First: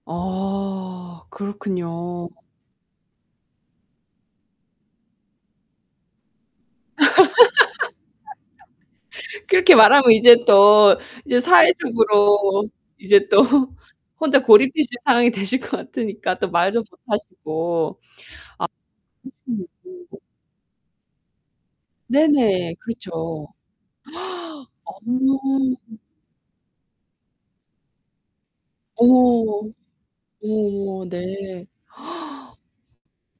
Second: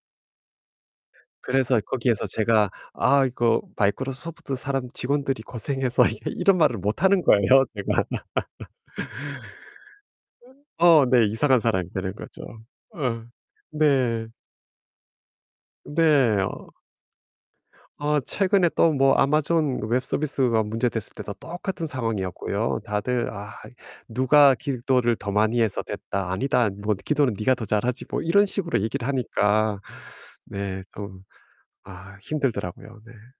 어. 그래서 거기에서 그렇군요. 제가 "아 이거 Microsoft 사람, 직원들이 고생해서" 이 이런 말을 못 하는 거예요 제가. 그렇게 말하면 이제 또 어 네. 이제 이상한 사람이 되는 거죠. 사회적으로 이제 응. 또 네. 혼자 고립되실 상황이 되실 것 네. 같으니까 또 어. 말도 못 하시고. 어 최근에 또 뭐 아. Amazon 웹 혹시 못 [unintelligible] 서비스가 문제 됐을 때도 똑같은 네, 네. 상황이었고요. 다들 그렇죠. "아 누가 기도를 더 어. 많이 해서 됐다." "아니다. 뭐 기도는 네가 더 잘하지." 뭐 이런 식으로 얘기를 오. 하니까. 네. 오. 좀 네. 아 힘들더라고요. 네.